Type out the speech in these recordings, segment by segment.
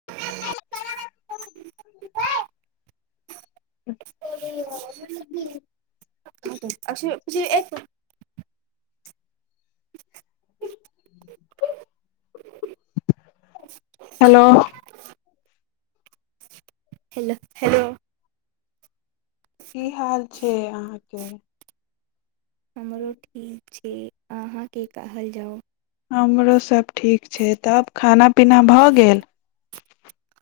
[inaudible] [inaudible] [inaudible] हलो hello hello की हाल छै अहाँके हमरो ठीक छी अहाँके कहल जाउ हमरो सब ठीक छै तब खाना पीना भ गेल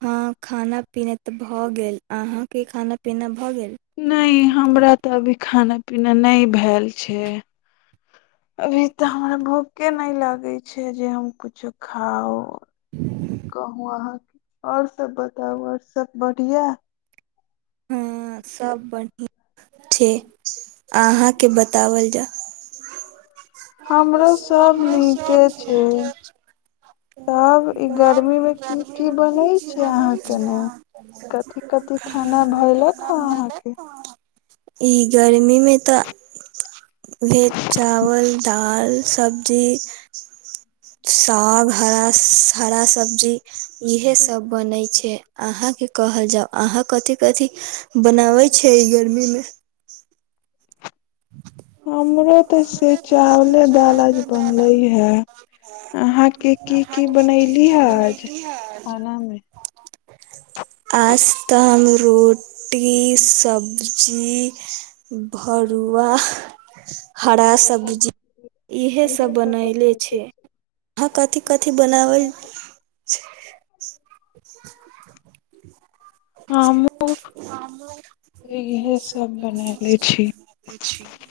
हँ खाना पीना त भ गेल अहाँके खाना पीना भ गेल नै हमरा त अभी खाना पीना नहि भैल छै अभी त हमरा भूखे नै लागे छै जे हम कुछो खाउ कहु अहाँ और सब बताउ ओर सब बढ़िया हँ ह सब बढ़िआं ठीक अहाँके बताबल जाउ [inaudible] त [inaudible] [inaudible] हमरो सब नीके छै तब ई गर्मी मे की की बनै छै अहाँके ने कथि कथि खाना भयलक ह अहाँके ई गर्मी मे त लेट चावल फल सब्जी साग हरास हरा सब्जी इहे सब बनै छै अहाँके कहल जाउ अहाँ कथी कथी बनबै छियै ऐ गर्मी मे हमरो त से हमरे तऽ चावले दाल आज बनलै है बनैली [inaudible] ह आज बनैलिहे आज खाना मे आजत हम रोटी सब्जी भ भरूआ हरा सब्जी इहे सब बनैले छियै अहा कथी कथी बनाबल [inaudible] हमहुँ इहे सब बनैले छी [inaudible]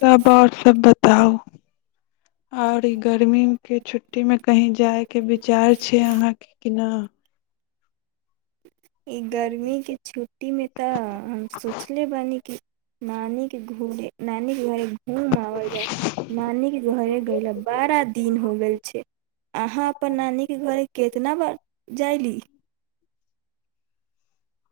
तब आर सभ बताउ ओर ई गर गर्मी छुट्टीमे कही जाइके विचार छै अहाँके कि नहि ई गर्मीके छुट्टीमे तऽ हम सोचले बानी कि नानी के घुमे नानी के घरे घूम आबल जाय नानीके घरे गैइला बरा दिन हो गेल छै अहाँ अपन नानीके घरे केतना बार जइली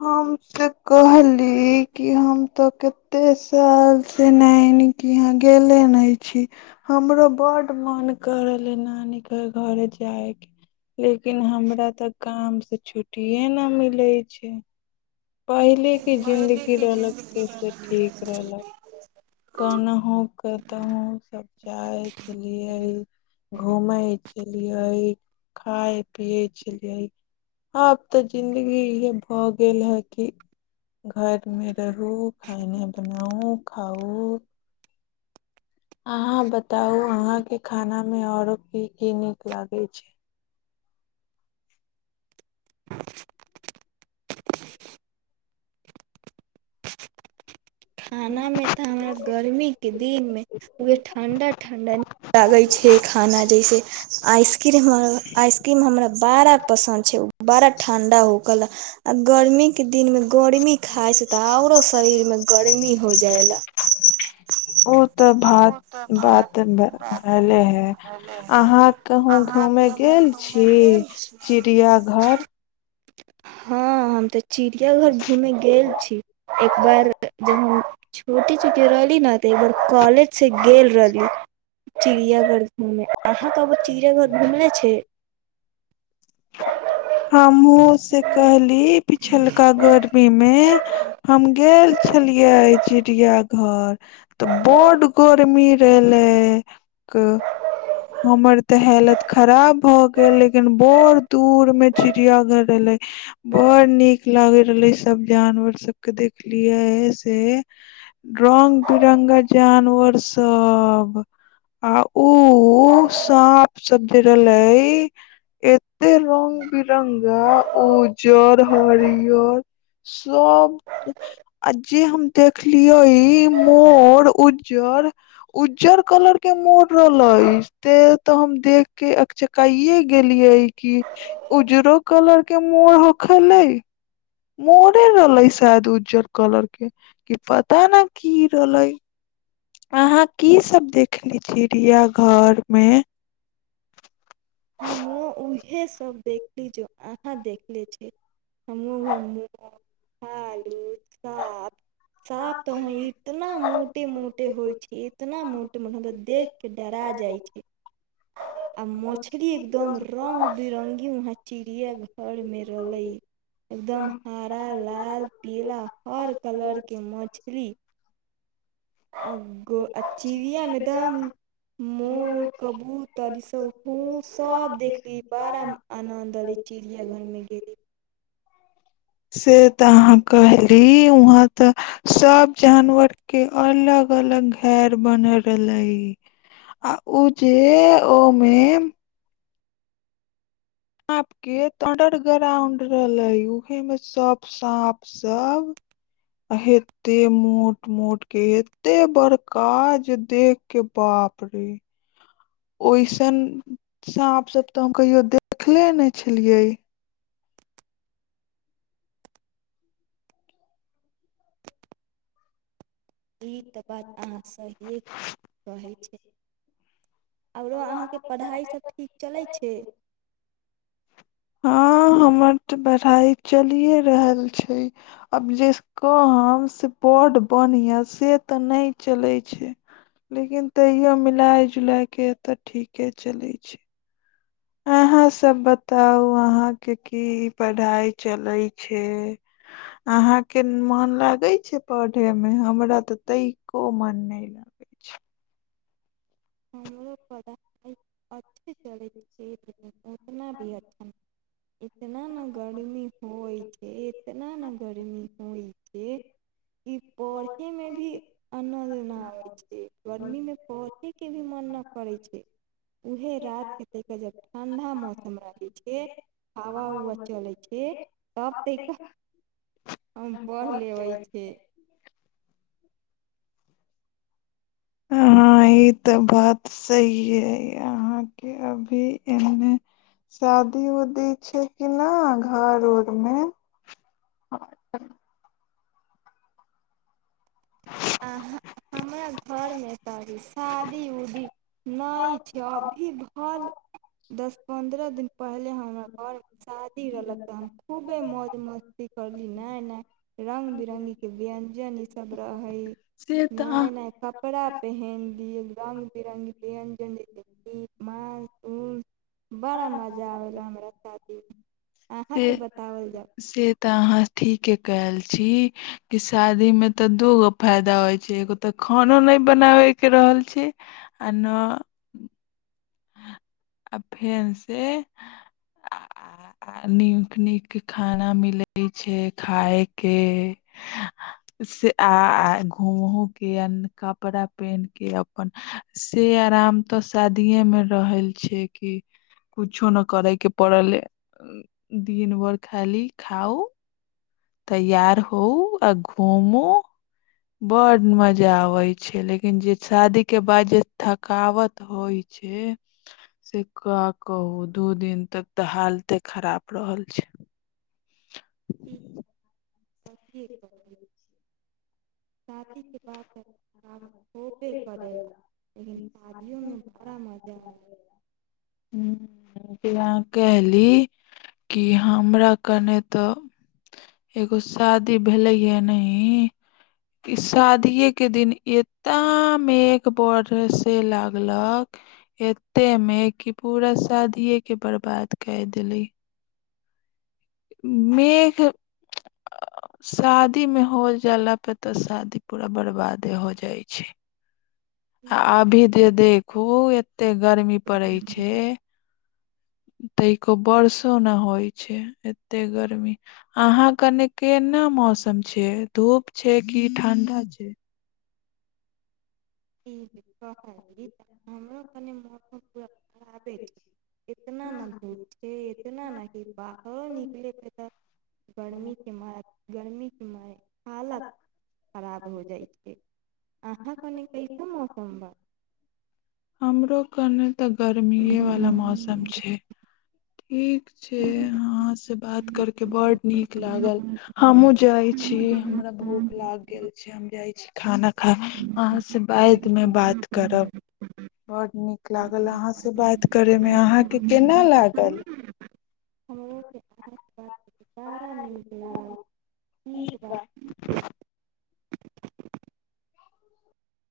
हम तऽ कहली कि हम तऽ कतेक साल से नैनी के यहाँ गेले नहि छी हमरो बड मन कऽ रलहे नानी के घर जाय के लेकिन हमरा तऽ काम सँ छुट्टीेये न मिले छै पहिले कऽ जिंन्दगी रहलक तऽ से ठीक रहलक कनहु कतहुँ सब जाए छलियै घूमैय छलियै खाय पिय छलियै आब तऽ जिंन्दगी इहे भऽ गेल हें कि घर मे रहु खाना बनाउ खाउ अहाँ बताउ अहाँके खाना में ओरो की की निक लागे छै खानामे तऽ हमरा गर्मीके दिनमे ठण्डा-ठण्डा लागै छै खाना जैसे आइस्क्रिम आइस्क्रिम हमरा बड़ा पसन्द छै। [unintelligible] [unintelligible] [unintelligible] ओ तऽ भात बात हले हे अहाँ कहूँ घूमे अहाँके गेल छी [unintelligible] गेल छी चिड़िया घर हँ हम ते चिड़ियां घर घूमे गेल छी एक बार [unintelligible] [unintelligible] [inaudible] [unintelligible] हम गेल छलियै चिड़ियांघर तऽ बड गरमी रहले। हमर ते हालत खराब भ गेल लेकिन बड़ दूर में चिड़ियांघर रहले। [unintelligible] [unintelligible] [unintelligible] एतेक रंग बिरंगा उजर हरियर सब आ जे हम [unintelligible] [unintelligible] [unintelligible] [unintelligible] अहाँ की सभ देखलि चिड़ियांघरमे। [unintelligible] हमहूँ भालू सांप सांप तऽ इतना मोटे मोटे होइ छै इतना मोटे मोट कि हमदेखिके के डरा जाइ छैय आ [unintelligible] [unintelligible] आ चिड़िया में एकदम मोर कबूतर ई सभ [unintelligible] [unintelligible] [unintelligible] [unintelligible] [unintelligible] सब एते मोट-मोट के एते बड़का जे देख के बाप रे ओइसन साँप सब तऽ हम कहियो देखले ने छलियै। ई तऽ बात अहाँ सहिए कहै छी। आरो अहाँके पढ़ाइसभ ठीक चलैत छैय। हँ हमर तऽ पढ़ाई चलिये रहल छैय। आब जे कहब से बड बढ़िया से तऽ नहि चलय छैय लेकिन तैयो मिला जुला के तऽ ठीके चलय छैय। अहाँ सब बताउ अहाँ के की पढ़ाई चलय छैय। अहांके मन लागय छैय पढ़यमे हमरा तऽ कनिको मन नहि लग [inaudible] उतना भी अच्छा, [unintelligible] इतना न गर्मी होइ छै। इतना न गर्मी होइ छै, ई पऽरहे में भी अनल ना आबै छै, गर्मी में देखैके भी मन ना करै छै। उहे रात कते के जब ठण्डा मौसम रहे छै। हवा-उवा चलै छै, तब त एकत हम पढ़ लेबै छै। हॉं ई तऽ बात सहीये अइ अहां के, अभी एहने शादी-उदी छै कि ना घर-उर में? अहां, हमरा घरमे तऽ अभी शादी-उदी नैय छै, अभी भल दस पन्द्रह दिन पहिले हमरा घरमे शादी रहलक तऽ हम खूबे मौज मस् ती करली नै-नै, रंग बिरंगी के व्यंजन ई सब रहैइ से तऽ नैय-नैय। कपड़ा अहाँ पहेन लियै, रंग बिरंग व्यञ्जन [unintelligible] मांस ऊंस। बड़ा मजा ऐला हमरा शादी, अहांके से बतावल जाउ? से तऽ अहाँ ठीके कए ऐल छी। कि शादी में तऽ दू गो फायदा होइ छै, एगो तऽ खानो नहि बनाबैक रहल छै। आ न आ फेन से आ आ नीक-नीक खाना मिलै छै खायके। से आ घुमहूं के, आ कपड़ा पेन्ह के अपन से आराम तो शादीेये में रहल छै कि, कुछो न करै के पड़ल अइ। दिन बर खाली खाउ तैयार हऊ आ घूमू। बड़ मजा आबै छै, लेकिन जे छादी के बाद जे थकावत होइ छै। से का कहू? दू दिन तक तऽ हालते खराप रहल छै। [unintelligible] छादी के बात त बात खोपे करै ला, लेकिन शादियोमे बड़ा मजा आय हूँम्म। [unintelligible] कहली क हमरा कने तऽ एगो शादी भेलै यैऽ नैय कि शादीेये के दिन एता मेघ बर से लागलक एते मेघ कि पूरा शादीेये के बर्बाद कै देली। मेघ शादी में हो जाला प तऽ शादी पूरा बर्बादे हो जाइ छै। हॅं, अभी जे देखू एते गर्मी पड़ै छै। तै एको बर्सो न होइ छै एते गर्मी अहां कने केना मौसम छै? धूप छै कि ठंडा छै? ई जे कहली त हमरो कनि मौसम पुरा खराबै छैय। इतना न धूप छै, इतना न कि बाहरो निकले पे त गर्मी के मार, गर्मी के मार, हालत खराब हो जाइ छै, अहाँ कनि कैसऽ मौसम बा? हमरो कने त गर्मीेये वाला बा मौसम छै ठीक छै अहां से बात करके बड नीक लागल हमहुँ जाइ छी हमरा भूख लाग गेल छै जाइ छी खाना खा अहाँ से बाइद मे बात करब बड नीक लागल अहाँ से बात करेमे अहाँके केना लागल हमरो के अहाँ के बात के दोबारा निक लागल ठीक बा [inaudible]